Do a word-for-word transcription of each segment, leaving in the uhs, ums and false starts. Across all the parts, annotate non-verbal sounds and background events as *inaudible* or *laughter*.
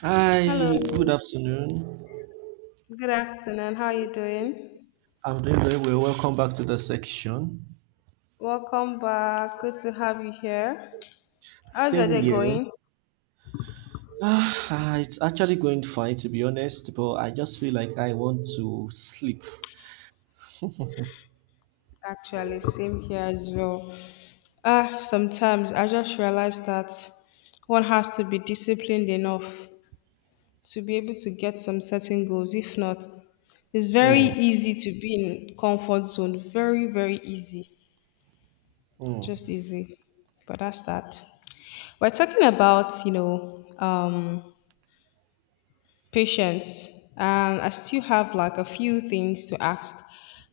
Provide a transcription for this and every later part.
Hi, good Hello, afternoon. good afternoon. How are you doing? I'm doing very well. Welcome back to the section. Welcome back. Good to have you here. How's your Same day year. going? Ah, ah, it's actually going fine to be honest, but I just feel like I want to sleep. Actually, same here as well. Ah, sometimes I just realize that one has to be disciplined enough to be able to get some certain goals. If not, it's very Hmm. easy to be in comfort zone. Very, very easy. Mm. Just easy. But that's that. We're talking about, you know, um, patience. And I still have like a few things to ask.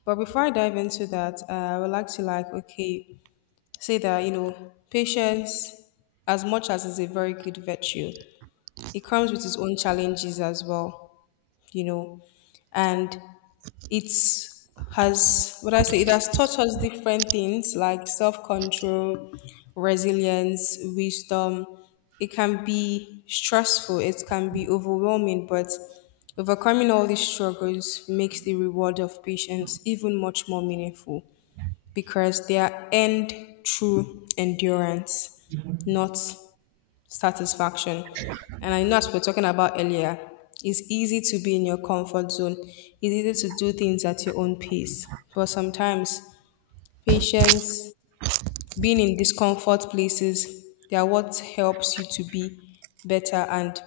But before I dive into that, uh, I would like to like, okay, say that, you know, patience, as much as is a very good virtue, it comes with its own challenges as well, you know. And it has what I say, it has taught us different things like self-control, resilience, wisdom. It can be stressful, it can be overwhelming, but overcoming all these struggles makes the reward of patience even much more meaningful because they are earned through endurance, not satisfaction. And I know as we were talking about earlier, it's easy to be in your comfort zone. It's easy to do things at your own pace. But sometimes patience, being in discomfort places, they are what helps you to be better and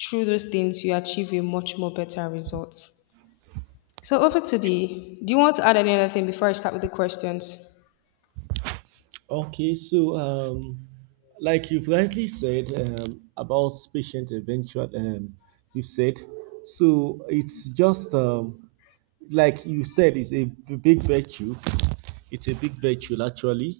through those things you achieve a much more better results. So over to the do you want to add any other thing before I start with the questions? Okay, so um, like you've rightly said um, about patient eventual, um, you said so it's just um, like you said, it's a big virtue. It's a big virtue actually.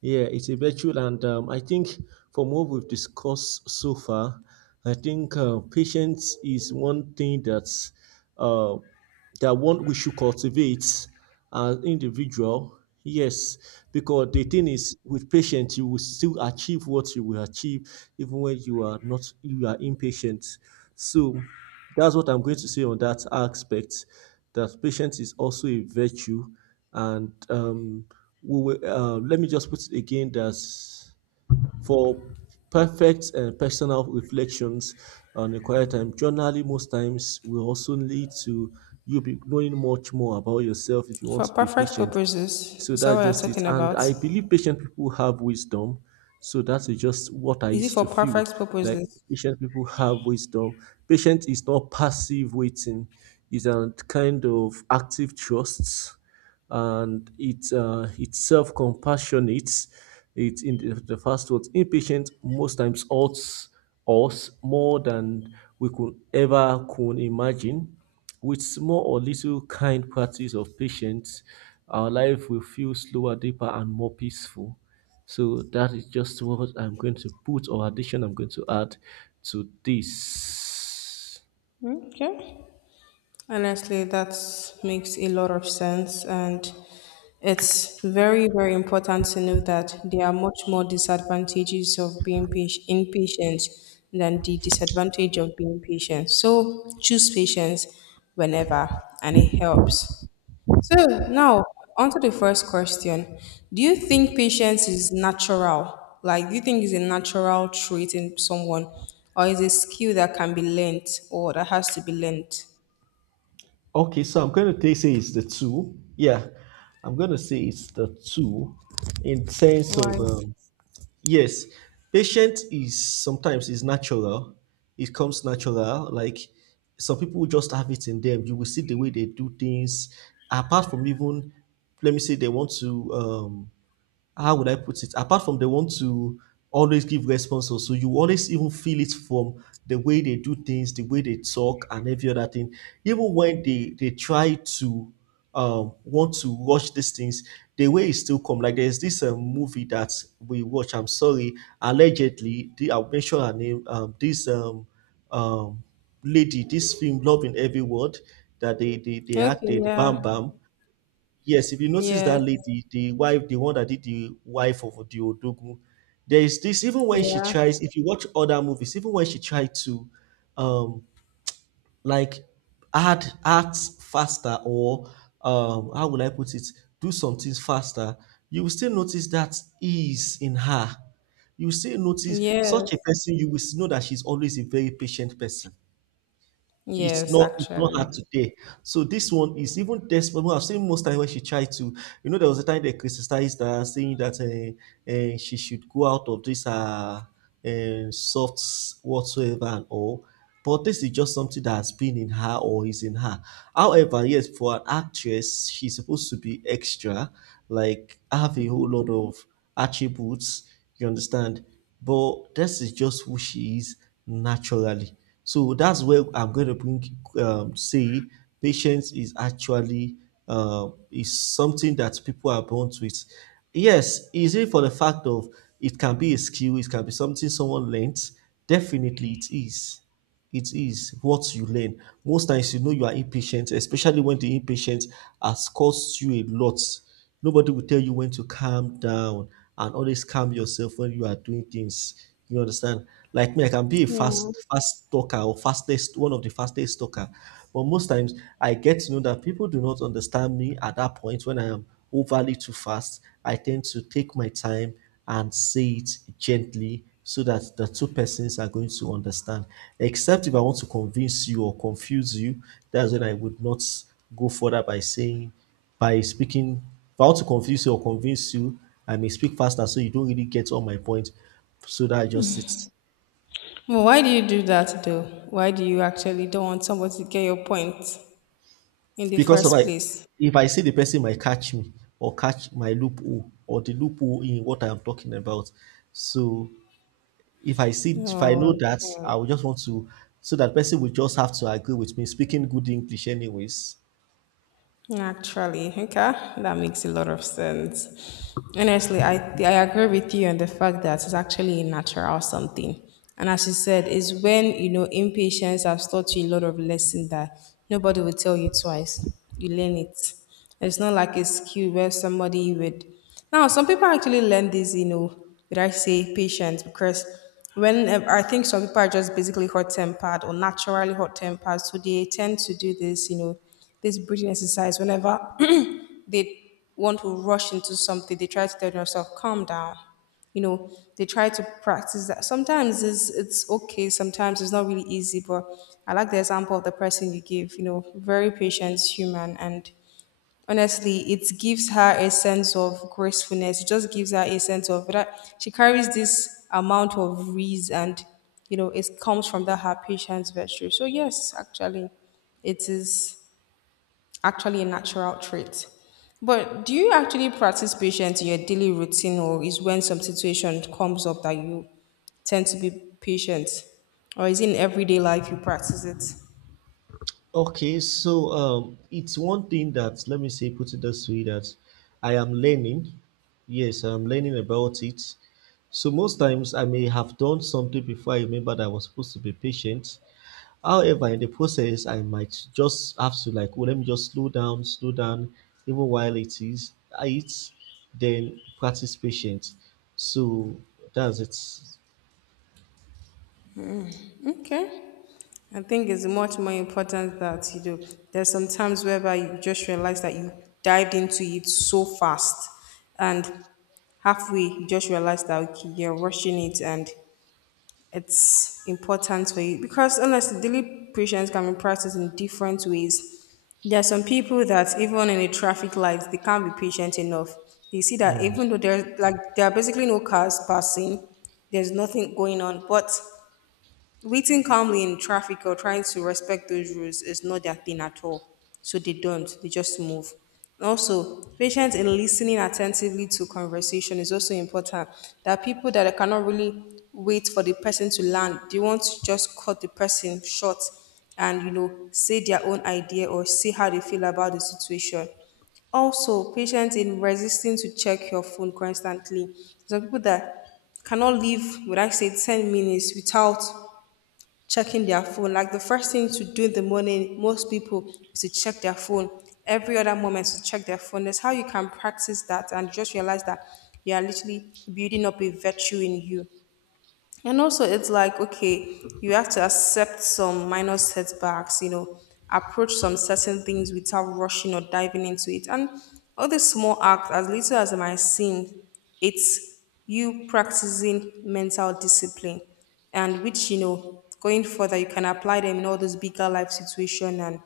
Yeah, it's a virtue, and um, I think from what we've discussed so far, I think uh, patience is one thing that's uh, that one we should cultivate as individual. Yes, because the thing is, with patience, you will still achieve what you will achieve, even when you are not you are impatient. So that's what I'm going to say on that aspect. That patience is also a virtue, and um, we will, uh, let me just put it again that for perfect and personal reflections on a quiet time, generally most times will also lead to you be knowing much more about yourself if you want For to be perfect patient. purposes, So is that that's what you're just it. talking And about? I believe patient people have wisdom. So that's just what I Is it used for to feel. perfect Like purposes? patient people have wisdom. Patient is not passive waiting, it's a kind of active trust. And it, uh, it's self compassionate. It's in the, the first words. Impatient most times hurts us more than we could ever could imagine. With small or little kind practice of patience, our life will feel slower, deeper, and more peaceful. So that is just what I'm going to put or addition I'm going to add to this. Okay. Honestly, that makes a lot of sense. And it's very, very important to know that there are much more disadvantages of being patient, impatient than the disadvantage of being patient. So choose patience whenever, and it helps. So now, on to the first question. Do you think patience is natural? Like, do you think it's a natural trait in someone, or is it a skill that can be learned or that has to be learned? Okay, so I'm going to take- say it's the two. Yeah, I'm going to say it's the two in sense of Why? um, yes, patience is sometimes is natural. It comes natural. Like some people just have it in them. You will see the way they do things. Apart from even, let me say, they want to. Um, how would I put it? Apart from they want to always give responses, so you always even feel it from the way they do things, the way they talk, and every other thing. Even when they they try to um want to watch these things, the way it still come. Like there's this um, movie that we watch. I'm sorry, allegedly, the, I'll mention her name. Um, this um um lady, this film, Love in Every Word, that they they, they Okay, acted, Bam yeah. Bam. Yes, if you notice Yes. that lady, the wife, the one that did the wife of the Odogu, there is this, even when she Yeah. tries, if you watch other movies, even when she tried to um like add act faster or um how will I put it, do some things faster, you will still notice that ease in her. You will still notice Yes. such a person, you will know that she's always a very patient person. it's Yes, not it's not actually. her today. So this one is even desperate. Well, I've seen most time when she tried to, you know, there was a time they criticized her, saying that uh, uh, she should go out of this uh, uh, soft whatsoever and all. But this is just something that has been in her or is in her. However, yes, for an actress, she's supposed to be extra, like have a whole lot of attributes, you understand? But this is just who she is naturally. So that's where I'm going to bring, um, say, patience is actually um is something that people are born with. Yes, is it for the fact of it can be a skill, it can be something someone learns? Definitely it is. It is what you learn. Most times, you know, you are impatient, especially when the impatience has cost you a lot. Nobody will tell you when to calm down and always calm yourself when you are doing things. You understand? Like me, I can be a Yeah. fast, fast talker or fastest, one of the fastest talker. But most times, I get to know that people do not understand me at that point when I am overly too fast. I tend to take my time and say it gently so that the two persons are going to understand. Except if I want to convince you or confuse you, that's when I would not go further by saying, by speaking. If I want to confuse you or convince you, I may speak faster so you don't really get all my point. So that I just sit. Well, why do you do that though? Why do you actually don't want somebody to get your point in the Because if first I, place? if I see the person might catch me or catch my loophole or the loophole in what I am talking about. So If I see if I know Oh, that, okay. I will just want to so that person will just have to agree with me, speaking good English anyways. Actually, okay, that makes a lot of sense. Honestly, I I agree with you on the fact that it's actually a natural something. And as you said, it's when you know impatience has taught you a lot of lesson that nobody will tell you twice. You learn it. It's not like a skill where somebody would. Now, some people actually learn this, you know, would I say patience? Because when uh, I think some people are just basically hot tempered or naturally hot tempered, so they tend to do this, you know, this breathing exercise whenever *clears throat* they want to rush into something, they try to tell themselves, calm down. You know, they try to practice that. Sometimes it's it's okay, sometimes it's not really easy, but I like the example of the person you give, you know, very patient human and honestly it gives her a sense of gracefulness. It just gives her a sense of that she carries this amount of ease and you know it comes from that her patience virtue. So yes, actually it is actually a natural trait, but do you actually practice patience in your daily routine, or is when some situation comes up that you tend to be patient, or is it in everyday life you practice it? Okay, so um, it's one thing that let me say put it this way that I am learning. Yes, I'm learning about it. So most times I may have done something before I remember that I was supposed to be patient. However, in the process, I might just have to like, oh, let me just slow down, slow down, even while it is, I eat, then practice patience. So that's it. Okay, I think it's much more important that you know there's some times whereby you just realize that you dived into it so fast and halfway you just realize that okay, you're rushing it and it's important for you because honestly daily patience can be practiced in different ways. There are some people that even in a traffic light they can't be patient enough. They see that even though there's like there are basically no cars passing, there's nothing going on, but waiting calmly in traffic or trying to respect those rules is not their thing at all. So they don't, they just move. Also, patience in listening attentively to conversation is also important. There are people that cannot really wait for the person to land. They want to just cut the person short and you know say their own idea or say how they feel about the situation. Also, patience in resisting to check your phone constantly. Some people that cannot live, would I say, ten minutes without checking their phone. Like the first thing to do in the morning, most people is to check their phone. Every other moment is to check their phone. That's how you can practice that and just realize that you are literally building up a virtue in you. And also, it's like, okay, you have to accept some minor setbacks, you know, approach some certain things without rushing or diving into it. And all these small acts, as little as they might seem, it's you practicing mental discipline and which, you know, going further, you can apply them in all those bigger life situation and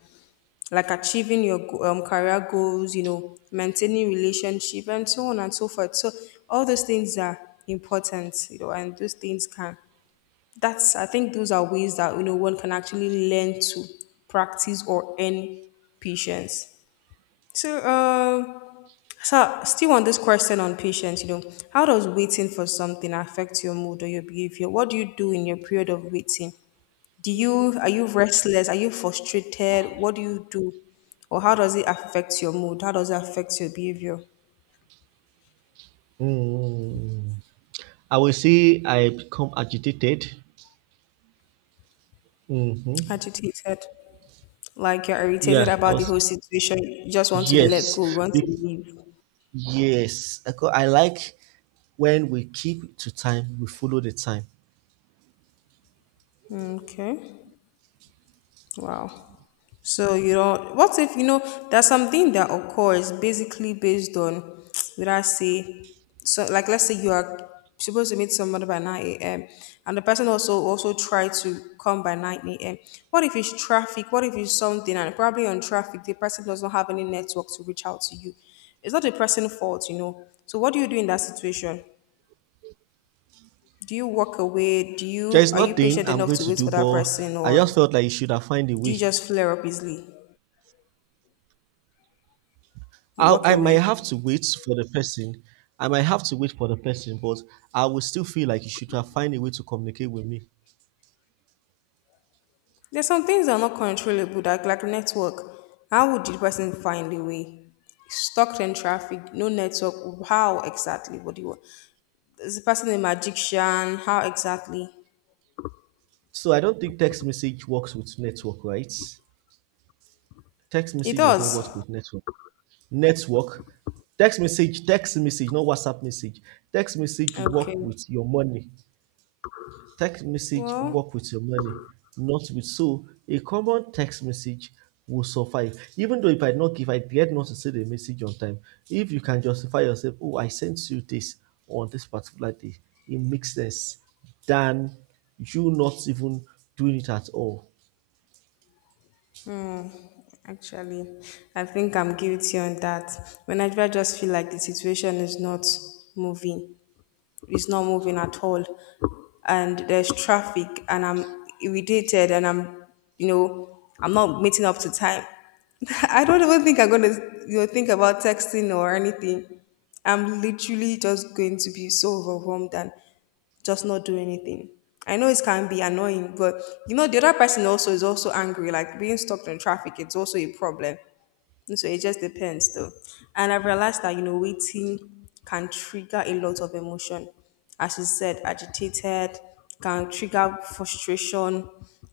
like achieving your go- um, career goals, you know, maintaining relationship and so on and so forth. So all those things are important, you know, and those things can that's I think those are ways that you know one can actually learn to practice or earn patience. So, um, so still on this question on patience, you know, how does waiting for something affect your mood or your behavior? What do you do in your period of waiting? Do you are you restless? Are you frustrated? What do you do, or how does it affect your mood? How does it affect your behavior? Mm. I will say I become agitated. Hmm. Agitated, like you're irritated Yeah, I about the was. whole situation. You just want to let Yes, go. You want to Be- leave. yes. I co- I like when we keep to time, we follow the time. Okay. Wow. So you don't. What if you know there's something that occurs basically based on, *tsk* would I say, so like let's say you are supposed to meet somebody by nine a m and the person also also tried to come by nine a m. What if it's traffic? What if it's something and probably on traffic the person does not have any network to reach out to you? It's not the person's fault, you know. So what do you do in that situation? Do you walk away? Do There you is are you nothing patient I'm enough going to to wait for do, that but person, I just or felt like you should have find a do way. you just flare up easily? You walk I, I might away. have to wait for the person. I might have to wait for the person, but I will still feel like you should have find a way to communicate with me. There's some things that are not controllable, that like network. How would the person find a way? Stuck in traffic, no network. How exactly? What do you want? Is the person a magician? How exactly? So I don't think text message works with network, right? Text It message does not work does. with network. Network, text message, text message, not WhatsApp message. Text message Okay. work with your money. Text message Well, work with your money, not with so a common text message will suffice. Even though if I not give, I get not to send a message on time, if you can justify yourself, oh I sent you this on this particular day, it makes sense than you not even doing it at all. actually, I think I'm guilty on that. When I just feel like the situation is not moving, it's not moving at all. And there's traffic and I'm irritated and I'm, you know, I'm not meeting up to time. *laughs* I don't even think I'm going to, you know, think about texting or anything. I'm literally just going to be so overwhelmed and just not do anything. I know it can be annoying, but you know, the other person also is also angry. Like being stuck in traffic, it's also a problem. So it just depends though. And I've realized that, you know, waiting can trigger a lot of emotion. As you said, agitated, can trigger frustration.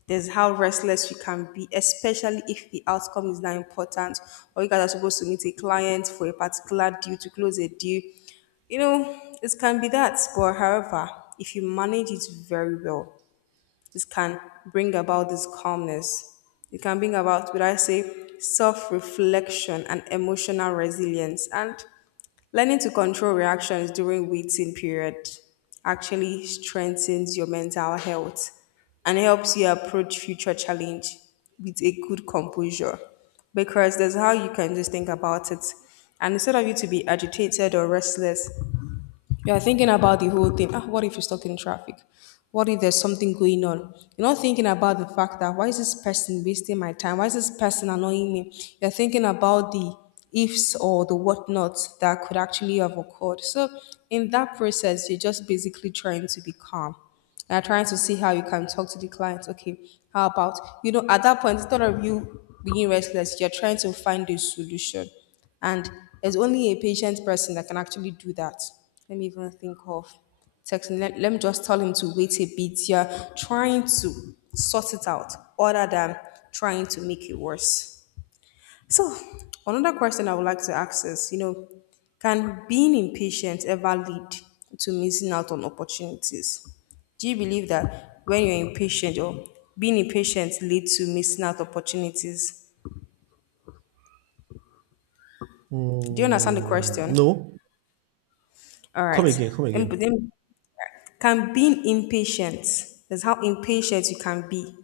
There's how restless you can be, especially if the outcome is not important or you guys are supposed to meet a client for a particular deal to close a deal. You know, it can be that. But however, if you manage it very well, this can bring about this calmness. It can bring about, would I say, self reflection and emotional resilience. And learning to control reactions during waiting period actually strengthens your mental health and helps you approach future challenge with a good composure because that's how you can just think about it and instead of you to be agitated or restless you're thinking about the whole thing. Ah, what if you're stuck in traffic? What if there's something going on? You're not thinking about the fact that why is this person wasting my time? Why is this person annoying me? You're thinking about the ifs or the whatnots that could actually have occurred. So in that process, you're just basically trying to be calm. You're trying to see how you can talk to the client. Okay, how about you know at that point instead of you being restless, you're trying to find a solution and there's only a patient person that can actually do that. Let me even think of texting. Let, let me just tell him to wait a bit. You're trying to sort it out other than trying to make it worse. So, another question I would like to ask is you know, can being impatient ever lead to missing out on opportunities? Do you believe that when you're impatient or being impatient leads to missing out opportunities? Do you understand the Hmm, question? no. All Come right. again, come Then, again. then Can being impatient, that's how impatient you can be,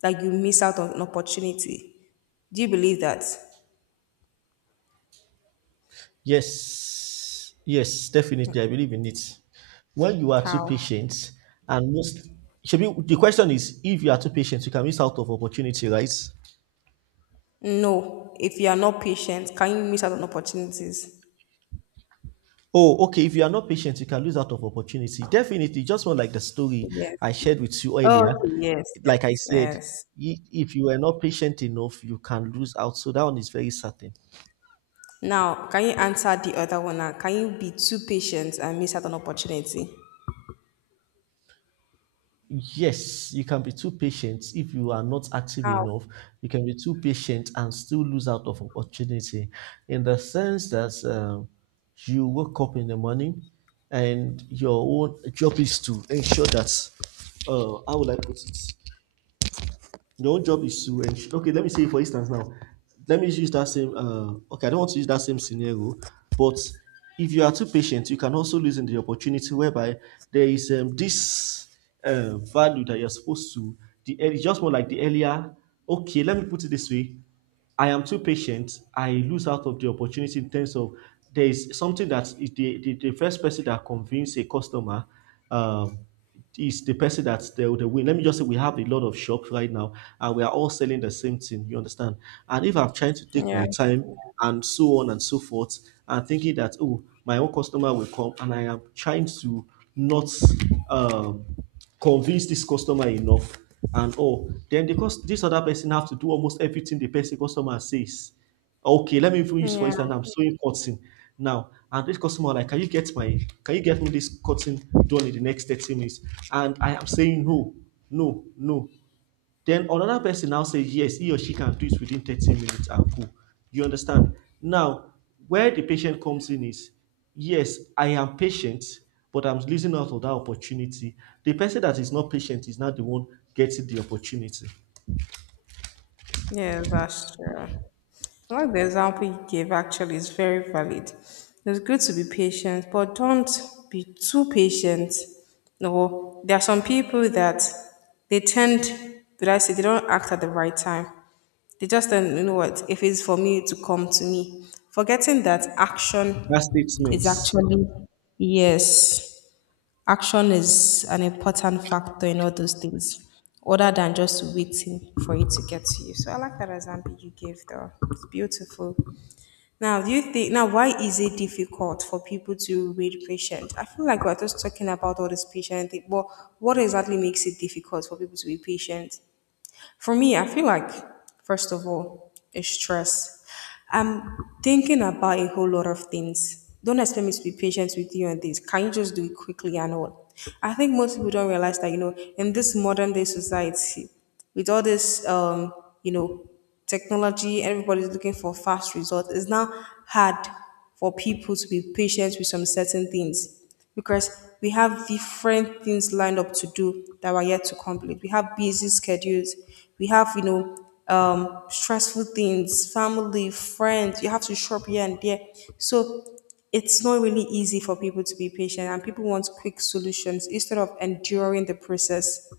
that you miss out on an opportunity. Do you believe that? Yes, yes, definitely. I believe in it. When you are too How? patient, and most, should be, the question is if you are too patient, you can miss out of opportunity, right? No. If you are not patient, can you miss out on opportunities? Oh, okay. If you are not patient, you can lose out of opportunity. Definitely. Just one like the story I Yes. shared with you earlier. Okay, yes, Like I yes, said, yes. i- if you are not patient enough, you can lose out. So that one is very certain. Now, can you answer the other one now? Can you be too patient and miss out on opportunity? Yes, you can be too patient if you are not active How? enough. You can be too patient and still lose out of opportunity in the sense that um, you wake up in the morning and your own job is to ensure that, uh, how will I put it? Your own job is to ensure. Okay, let me say for instance now. Let me use that same. Uh, okay, I don't want to use that same scenario, but if you are too patient, you can also lose in the opportunity whereby there is um, this uh, value that you're supposed to. The early, just more like the earlier. Okay, let me put it this way. I am too patient, I lose out of the opportunity in terms of there is something that is the, the, the first person that convinces a customer um, is the person that they will win. Let me just say we have a lot of shops right now and we are all selling the same thing, you understand? And if I'm trying to take Yeah. my time and so on and so forth, and thinking that, oh, my own customer will come and I am trying to not um, convince this customer enough and all, then the cost this other person have to do almost everything the person customer says. Okay, let me even use for Yeah. instance, I'm sewing cotton now, and this customer like, can you get my can you get me this cotton done in the next thirty minutes, and I am saying no, no, no. Then another person now says yes, he or she can do it within thirty minutes and go. You understand? Now, where the patient comes in is yes, I am patient, but I'm losing out of that opportunity. The person that is not patient is not the one getting the opportunity. Yes, that's true. I like the example you gave actually is very valid. It's good to be patient, but don't be too patient. No, there are some people that they tend, did I say, they don't act at the right time. They just don't, you know what, if it's for me to come to me, forgetting that action That is statement. actually, yes, action is an important factor in all those things, other than just waiting for it to get to you. So I like that example you gave, though. It's beautiful. Now, do you think now why is it difficult for people to read patients? I feel like we're just talking about all this patient thing, but what exactly makes it difficult for people to be patient? For me, I feel like, first of all, it's stress. I'm thinking about a whole lot of things. Don't expect me to be patient with you on this. Can you just do it quickly and all? I think most people don't realize that, you know, in this modern day society, with all this, um, you know, technology, everybody's looking for fast results. It's now hard for people to be patient with some certain things because we have different things lined up to do that we're yet to complete. We have busy schedules. We have, you know, um, stressful things, family, friends. You have to shop here and there. So it's not really easy for people to be patient, and people want quick solutions instead of enduring the process.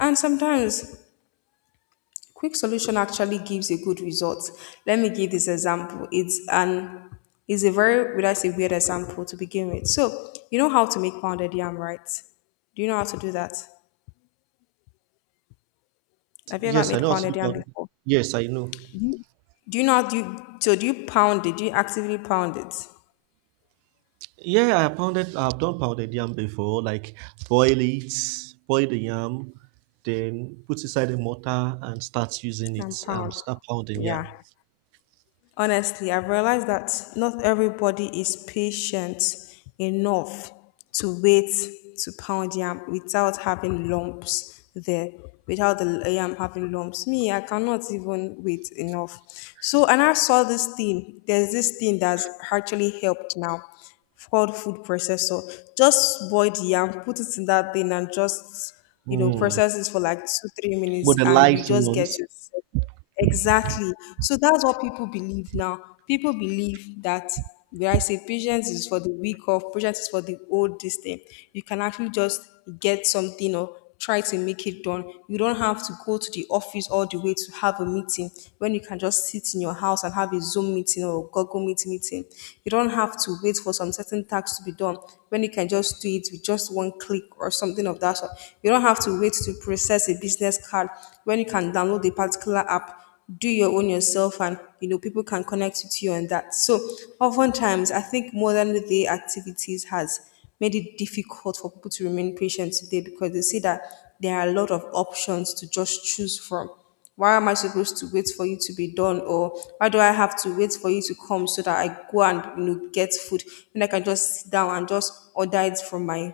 And sometimes quick solution actually gives a good result. Let me give this example. It's an it's a very, would I say, weird example to begin with. So you know how to make pounded yam, right? Do you know how to do that? Have you ever Yes, I made know how to do pounded yam pound. before? Yes, I know. Do you, do you know how do you, so do you pound it? Do you actively pound it? Yeah, I pounded. I've done pounded yam before. Like boil it, boil the yam, then put inside the mortar and start using And it and pound. start pounding. Yeah. Yeah. Honestly, I've realized that not everybody is patient enough to wait to pound yam without having lumps there, without the yam having lumps. Me, I cannot even wait enough. So, and I saw this thing. There's this thing that's actually helped now called food processor. Just boil the yam, put it in that thing, and just you know Mm, process it for like two three minutes, and you modernized just get ones. your exactly. So that's what people believe now. People believe that, where I say patience is for the weak of, patience is for the old this thing. You can actually just get something or try to make it done. You don't have to go to the office all the way to have a meeting when you can just sit in your house and have a Zoom meeting or Google Meet meeting. You don't have to wait for some certain tasks to be done when you can just do it with just one click or something of that, that's all. You don't have to wait to process a business card when you can download a particular app, do your own yourself, and you know people can connect with you on that. So oftentimes, I think modern day activities has made it difficult for people to remain patient today because they see that there are a lot of options to just choose from. Why am I supposed to wait for you to be done, or why do I have to wait for you to come so that I go and you know get food when I can just sit down and just order it from my,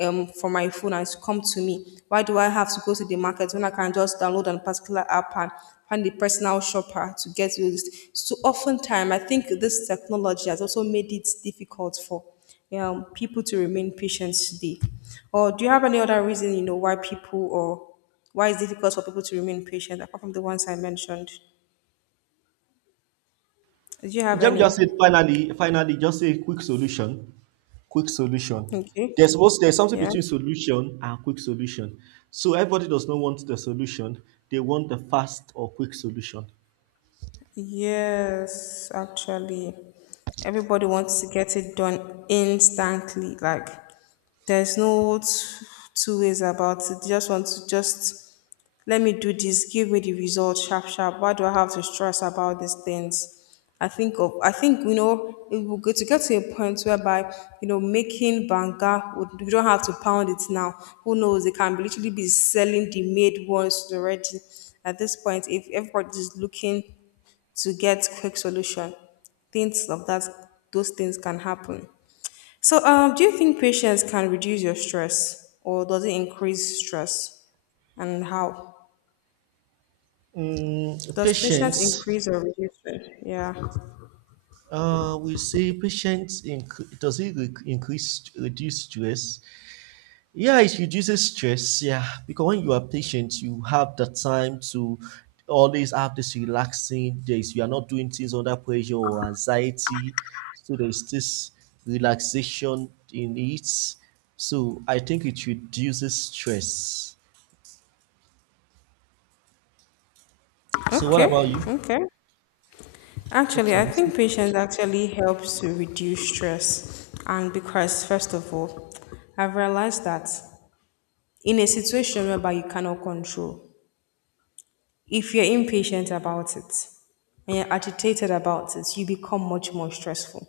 um, from my phone and it's come to me. Why do I have to go to the market when I can just download a particular app and find the personal shopper to get you this? So oftentimes, I think this technology has also made it difficult for um, people to remain patient today. Or do you have any other reason, you know, why people or why it's difficult for people to remain patient apart from the ones I mentioned? Do you have Let me any? just say finally, finally, just say quick solution. Quick solution. Okay. There's supposed there's something Yeah. between solution and quick solution. So everybody does not want the solution; they want the fast or quick solution. Yes, actually, everybody wants to get it done instantly. Like, there's no t- two ways about it. They just want to just let me do this, give me the result sharp, sharp. Why do I have to stress about these things? I think of, I think you know, it will get to get to a point whereby you know making banga, would- you don't have to pound it now. Who knows? It can literally be selling the made ones already. At this point, if everybody's looking to get quick solution. Things of that, those things can happen. So, um, do you think patience can reduce your stress, or does it increase stress, and how? Mm, Does patience patience. increase or reduce stress? Yeah. Uh, we say patience inc- does it re- increase reduce stress? Yeah, it reduces stress. Yeah, because when you are patient, you have the time to always have this relaxing days. You are not doing things under pressure or anxiety. So there's this relaxation in it. So I think it reduces stress. So what Okay. about you? Okay. Check Actually, your I message. think patience actually helps to reduce stress, and because first of all, I've realized that in a situation whereby you cannot control, if you're impatient about it and you're agitated about it, you become much more stressful.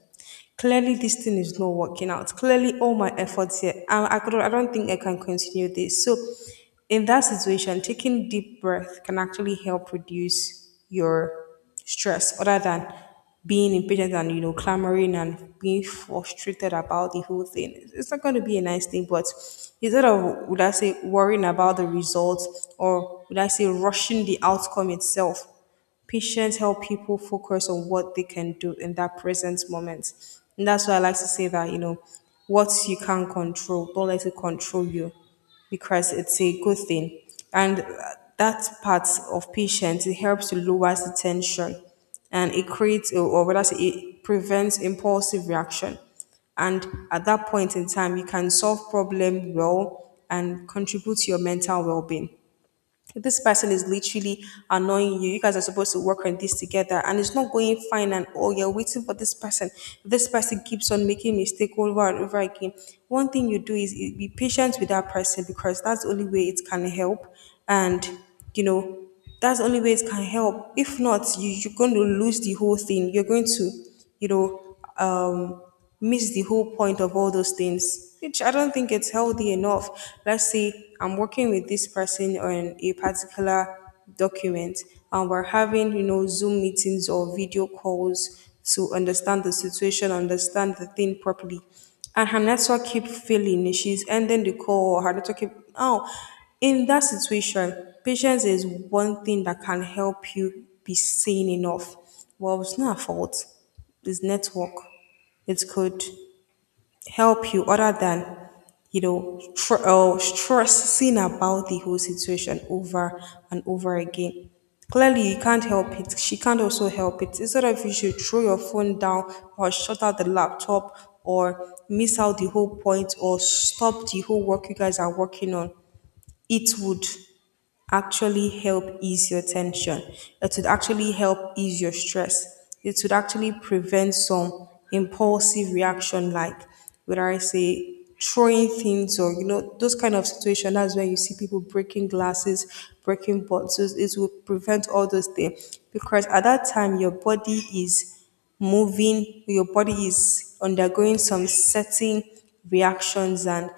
Clearly, this thing is not working out. Clearly, all my efforts here, I, I, could, I don't think I can continue this. So, in that situation, taking deep breath can actually help reduce your stress other than being impatient and you know clamoring and being frustrated about the whole thing, it's it's not going to be a nice thing. But instead of, would I say, worrying about the results, or would I say rushing the outcome itself, patience help people focus on what they can do in that present moment. And that's why I like to say that, you know, what you can control, don't let it control you, because it's a good thing. And uh, that part of patience, it helps to lower the tension, and it creates, or or rather, say it prevents impulsive reaction. And at that point in time, you can solve problem well and contribute to your mental well-being. This person is literally annoying you. You guys are supposed to work on this together and it's not going fine, and oh, you're waiting for this person. This person keeps on making mistake over and over again. One thing you do is be patient with that person because that's the only way it can help. And you know that's the only way it can help. If not, you, you're going to lose the whole thing. You're going to, you know, um miss the whole point of all those things, which I don't think it's healthy enough. Let's say I'm working with this person on a particular document, and we're having, you know, Zoom meetings or video calls to understand the situation, understand the thing properly, and her network keep failing. She's ending the call. Her network keep, oh, in that situation, patience is one thing that can help you be sane enough. Well, it's not her fault. It's network. It's good, help you other than you know tr- uh, stressing about the whole situation over and over again. Clearly, you can't help it, she can't also help it. Instead of, you should throw your phone down, or shut out the laptop, or miss out the whole point, or stop the whole work you guys are working on, it would actually help ease your tension. It would actually help ease your stress. It would actually prevent some impulsive reaction, like, whether I say throwing things or you know those kind of situations. That's when you see people breaking glasses, breaking bottles. It will prevent all those things because at that time your body is moving, your body is undergoing some certain reactions, and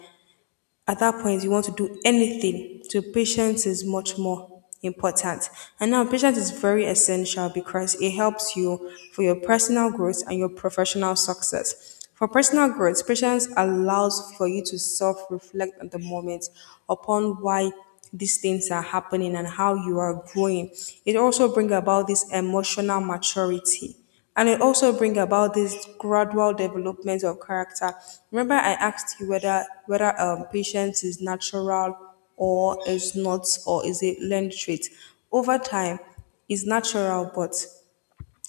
at that point you want to do anything. So patience is much more important. And now patience is very essential because it helps you for your personal growth and your professional success. For personal growth, patience allows for you to self-reflect at the moment upon why these things are happening and how you are growing. It also brings about this emotional maturity, and it also bring about this gradual development of character. Remember I asked you whether whether um, patience is natural or is not, or is a learned trait over time. Is natural, but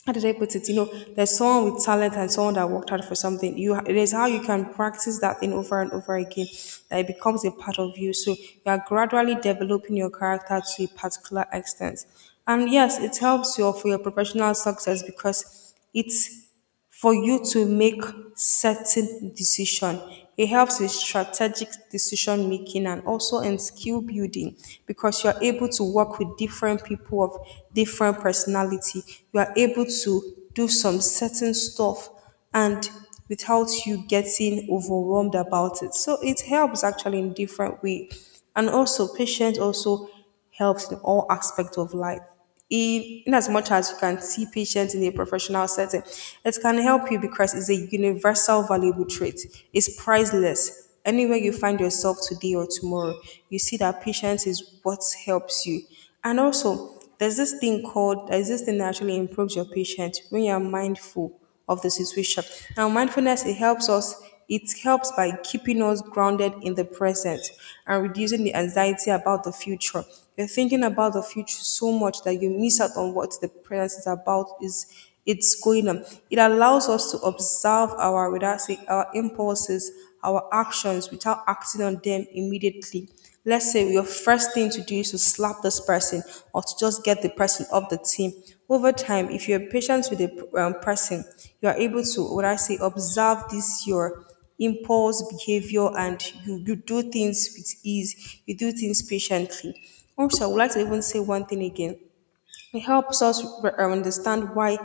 how did I put it? You know, there's someone with talent and someone that worked hard for something. You, it is how you can practice that thing over and over again that it becomes a part of you. So you are gradually developing your character to a particular extent, and yes, it helps you for your professional success because it's for you to make certain decision. It helps with strategic decision making and also in skill building because you're able to work with different people of different personality. You are able to do some certain stuff and without you getting overwhelmed about it. So it helps actually in different way. And also patience also helps in all aspects of life. In, in as much as you can see patients in a professional setting, it can help you because it's a universal valuable trait. It's priceless. Anywhere you find yourself today or tomorrow, you see that patience is what helps you. And also, there's this thing called, there's this thing that actually improves your patience when you're mindful of the situation. Now, mindfulness it helps us. It helps by keeping us grounded in the present and reducing the anxiety about the future. You're thinking about the future so much that you miss out on what the present is about. Is it's going on. It allows us to observe our without say our impulses, our actions without acting on them immediately. Let's say your first thing to do is to slap this person or to just get the person off the team. Over time, if you're patient with the um, person, you are able to, what I say, observe this your impulse behavior and you, you do things with ease, you do things patiently. Also, I would like to even say one thing again it helps us re- understand why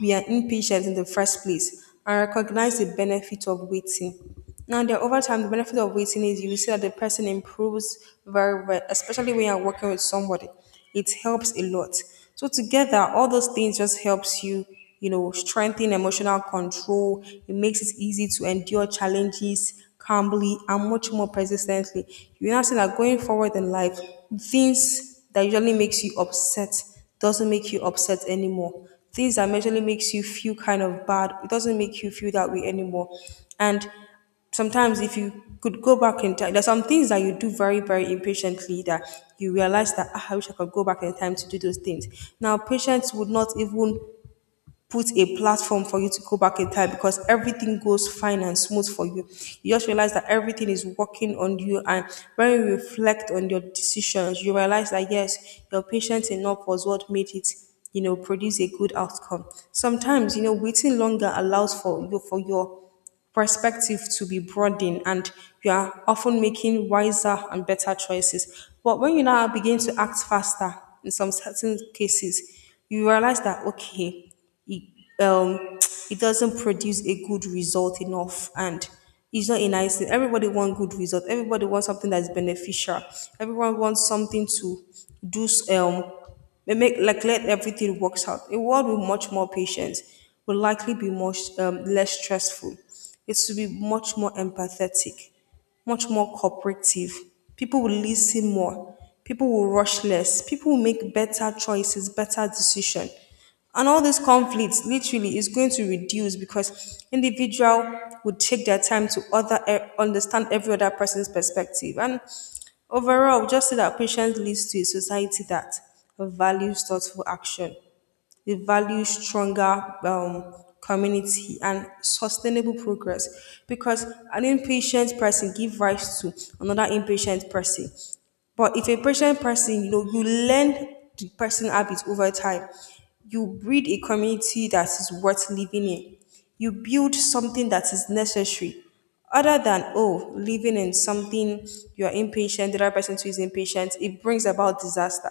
we are impatient in the first place and recognize the benefit of waiting. Now, there over time, the benefit of waiting is you will see that the person improves very well, especially when you're working with somebody. It helps a lot. So together, all those things just helps you, you know, strengthen emotional control. It makes it easy to endure challenges calmly and much more persistently, you now see that going forward in life, things that usually makes you upset doesn't make you upset anymore. Things that usually makes you feel kind of bad, it doesn't make you feel that way anymore. And sometimes if you could go back in time, there's some things that you do very, very impatiently that you realize that "Ah, I wish I could go back in time to do those things. Now, patience would not even put a platform for you to go back in time because everything goes fine and smooth for you. You just realize that everything is working on you, and when you reflect on your decisions, you realize that yes, your patience enough was what made it. You know, produce a good outcome. Sometimes, you know, waiting longer allows for you for your perspective to be broadened and you are often making wiser and better choices. But when you now begin to act faster in some certain cases, you realize that, okay, it, um, it doesn't produce a good result enough and it's not a nice thing. Everybody wants good result. Everybody wants something that's beneficial. Everyone wants something to do s- um they make like let everything works out. A world with much more patience will likely be much um, less stressful. It should be much more empathetic much more cooperative. People will listen more. People will rush less. People will make better choices, better decisions. And all these conflicts literally is going to reduce because individual would take their time to other eh, understand every other person's perspective. And overall, just see that patience leads to a society that values thoughtful action, it values stronger um, community and sustainable progress. Because an impatient person gives rise to another impatient person. But if a patient person, you know, you learn the person habits over time. You breed a community that is worth living in. You build something that is necessary. Other than, oh, living in something you're impatient, the other person too is impatient, it brings about disaster.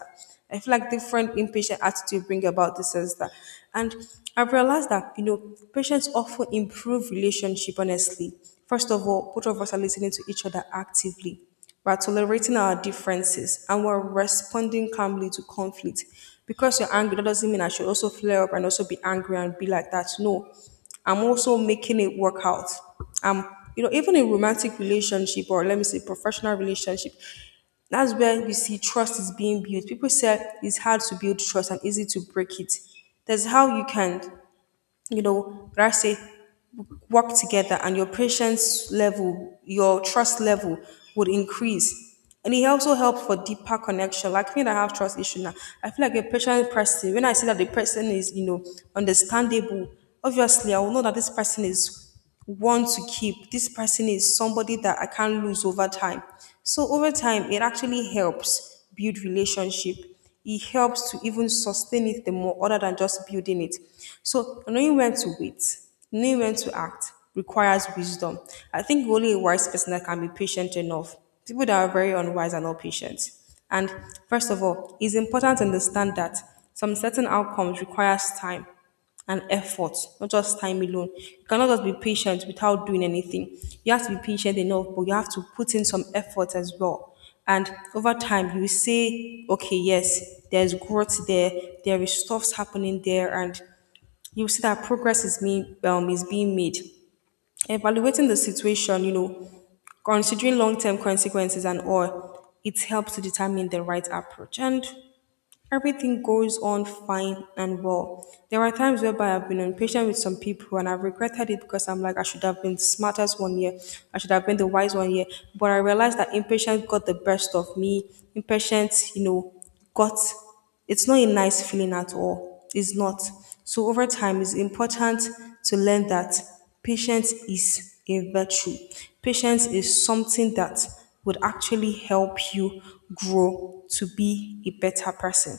I feel like different impatient attitude bring about disaster. And I've realized that, you know, patients often improve relationship, honestly. First of all, both of us are listening to each other actively we're tolerating our differences and we're responding calmly to conflict. Because you're angry, that doesn't mean I should also flare up and also be angry and be like that. No, I'm also making it work out. Um, you know, even in romantic relationship or let me say professional relationship, that's where you see trust is being built. People say it's hard to build trust and easy to break it. That's how you can you know, what I say, work together and your patience level, your trust level would increase. And it also helps for deeper connection. Like me that have trust issue now, I feel like a patient person, when I see that the person is, you know, understandable, obviously I will know that this person is want to keep. This person is somebody that I can't lose over time. So over time, it actually helps build relationship. It helps to even sustain it the more other than just building it. So knowing when to wait, knowing when to act requires wisdom. I think only a wise person that can be patient enough. People that are very unwise are not patient. And first of all, it's important to understand that some certain outcomes requires time and effort, not just time alone. You cannot just be patient without doing anything. You have to be patient enough, but you have to put in some effort as well. And over time, you will say, okay, yes, there's growth there, there is stuffs happening there, and you see that progress is being um, is being made. Evaluating the situation, you know, considering long term consequences and all, it helps to determine the right approach. And everything goes on fine and well. There are times whereby I've been impatient with some people and I've regretted it because I'm like, I should have been the smartest one year. I should have been the wise one year. But I realized that impatience got the best of me. Impatience, you know, got it's not a nice feeling at all. It's not. So over time, it's important to learn that patience is a virtue. Patience is something that would actually help you grow to be a better person.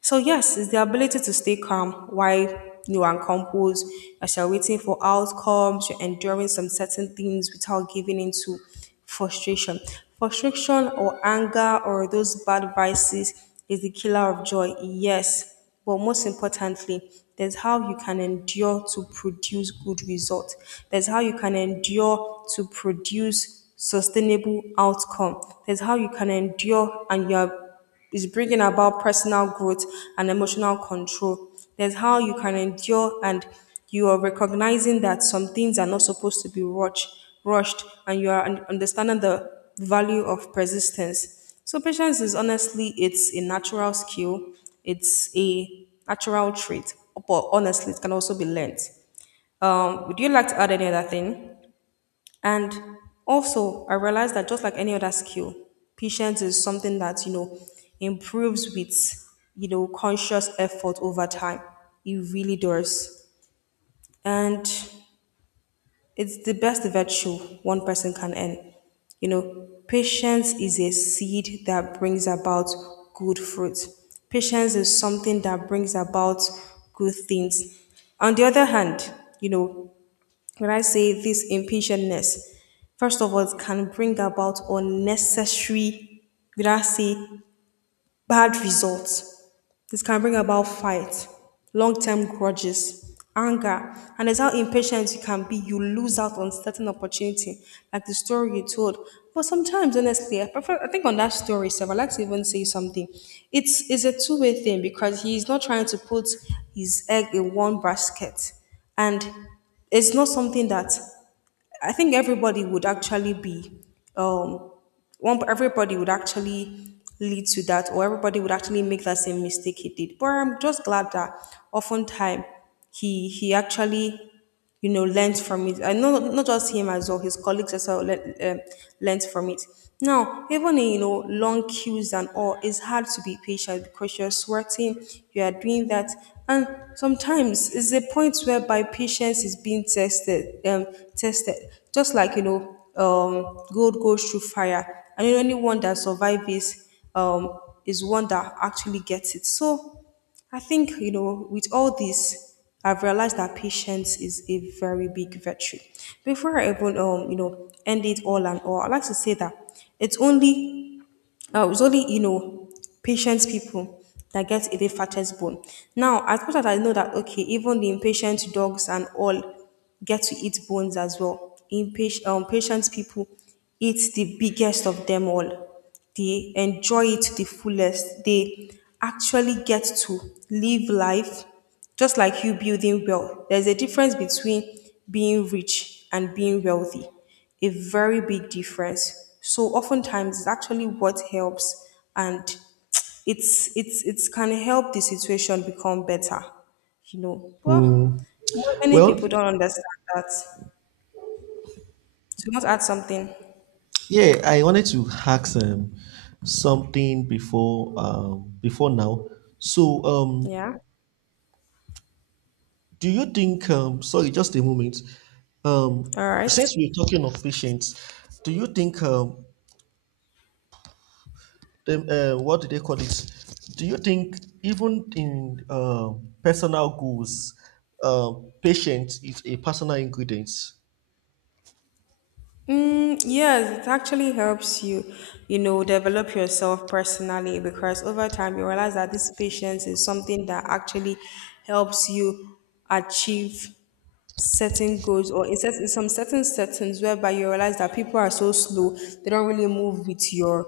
So yes, it's the ability to stay calm while you are composed, as you're waiting for outcomes, you're enduring some certain things without giving into frustration. Frustration or anger or those bad vices is the killer of joy. Yes, but most importantly, there's how you can endure to produce good results. There's how you can endure to produce sustainable outcome. There's how you can endure and you're is bringing about personal growth and emotional control. There's how you can endure, and you are recognizing that some things are not supposed to be rushed, rushed, and you are un- understanding the value of persistence. So patience is honestly it's a natural skill, it's a natural trait, but honestly it can also be learned. Um, would you like to add any other thing? And also, I realized that just like any other skill, patience is something that, you know, improves with, you know, conscious effort over time. It really does. And it's the best virtue one person can earn. You know, patience is a seed that brings about good fruit. Patience is something that brings about good things. On the other hand, you know, when I say this impatientness, first of all, it can bring about unnecessary, would I say, bad results. This can bring about fight, long-term grudges, anger, and that's how impatient you can be. You lose out on certain opportunity, like the story you told. But sometimes, honestly, I prefer. I think on that story, Sev, I like to even say something. It's it's a two-way thing because he's not trying to put his egg in one basket and it's not something that I think everybody would actually be um one everybody would actually lead to that or everybody would actually make that same mistake he did. But I'm just glad that oftentimes he he actually you know learned from it. And not not just him as well, his colleagues as well learned, um, learned from it. Now, even in you know long queues and all, it's hard to be patient because you're sweating, you are doing that, and sometimes it's a point whereby patience is being tested, um, tested. Just like you know, um, gold goes through fire, and the only one that survives is um, is one that actually gets it. So I think you know, with all this, I've realized that patience is a very big virtue. Before I even um, you know, end it all and all, I like to say that it's only uh, it was only you know patient people that get a the fattest bone. Now, as much as I know that okay, even the impatient dogs and all get to eat bones as well. Impatient, um, patient people eat the biggest of them all. They enjoy it to the fullest. They actually get to live life just like you building well, there's a difference between being rich and being wealthy, a very big difference. So oftentimes it's actually what helps and it's it's it can help the situation become better, you know. Well, Mm. mo- many Well, people don't understand that. So you want to add something? yeah, I wanted to ask um, something before um, before now. So um, Yeah. do you think, um, sorry, just a moment. Um, All right. since we're talking of patients, do you think, um, them, uh, what do they call it? Do you think even in uh, personal goals, uh, patient is a personal ingredient? Mm, yes, it actually helps you, you know, develop yourself personally because over time you realize that this patience is something that actually helps you achieve certain goals or in, certain, in some certain settings whereby you realize that people are so slow, they don't really move with your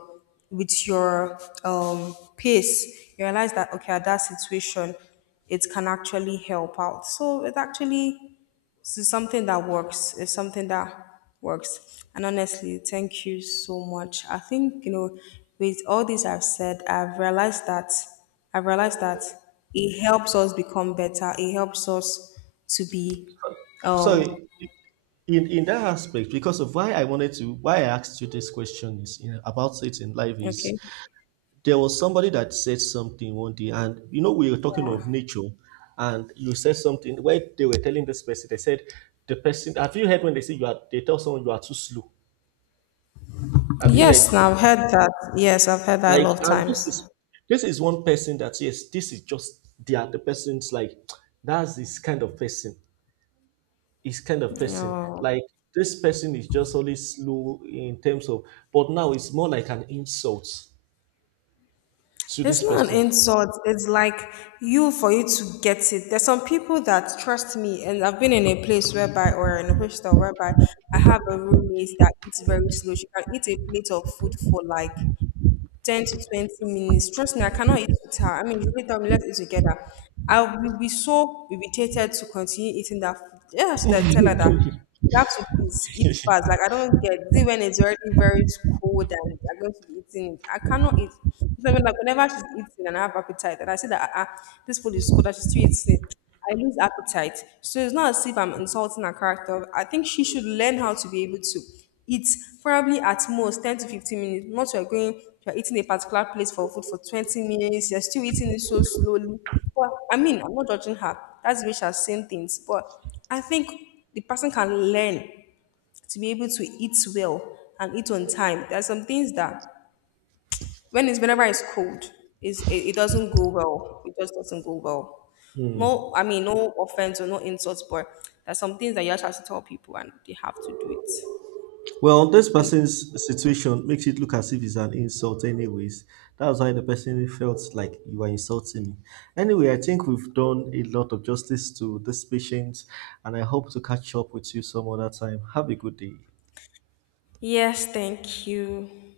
with your um pace. You realize that okay, at that situation, it can actually help out. So it actually so something that works. Is something that works. And honestly, thank you so much. I think, you know, with all this I've said, I've realized that I've realized that it helps us become better. It helps us to be um Sorry, in, in that aspect, because of why I wanted to, why I asked you this question is you know, about it in life is okay. there was somebody that said something one day, and you know, we were talking of nature, and you said something where they were telling this person, they said, the person, have you heard when they say you are, they tell someone you are too slow? Have you heard? Yes, now I've heard that. Yes, I've heard that a Like, lot of and this is times. this is one person that, yes, this is just they are the person's like, that's this kind of person, his kind of person, Oh. like. This person is just only slow in terms of, but now it's more like an insult to It's this not an person. insult. It's like you for you to get it. There's some people that trust me, and I've been in a place whereby, or in a hostel whereby, I have a roommate that eats very slow. She can eat a plate of food for like ten to twenty minutes. Trust me, I cannot eat with her. I mean, you really tell me, let's eat together. I will be so irritated to continue eating that food. Yeah, I should have tell her that you have to please eat fast. Like, I don't get it when it's already very cold and you're going to be eating it. I cannot eat. It's not Like, whenever she's eating and I have appetite, and I see that uh, this food is cold, I should still eat it. I lose appetite. So it's not as if I'm insulting her character. I think she should learn how to be able to. It's probably at most ten to fifteen minutes. Once you're going, you're eating a particular place for food for twenty minutes, you're still eating it so slowly. But I mean, I'm not judging her. That's the way she has seen things. But I think the person can learn to be able to eat well and eat on time. There are some things that when it's whenever it's cold, is it, it doesn't go well. It just doesn't go well. No, I mean, no offense or no insults, but there's some things that you actually have to tell people and they have to do it. Well, this And person's situation makes it look as if it's an insult, anyways. That's why the person felt like you are insulting me. Anyway, I think we've done a lot of justice to this patient, and I hope to catch up with you some other time. Have a good day. yes, thank you.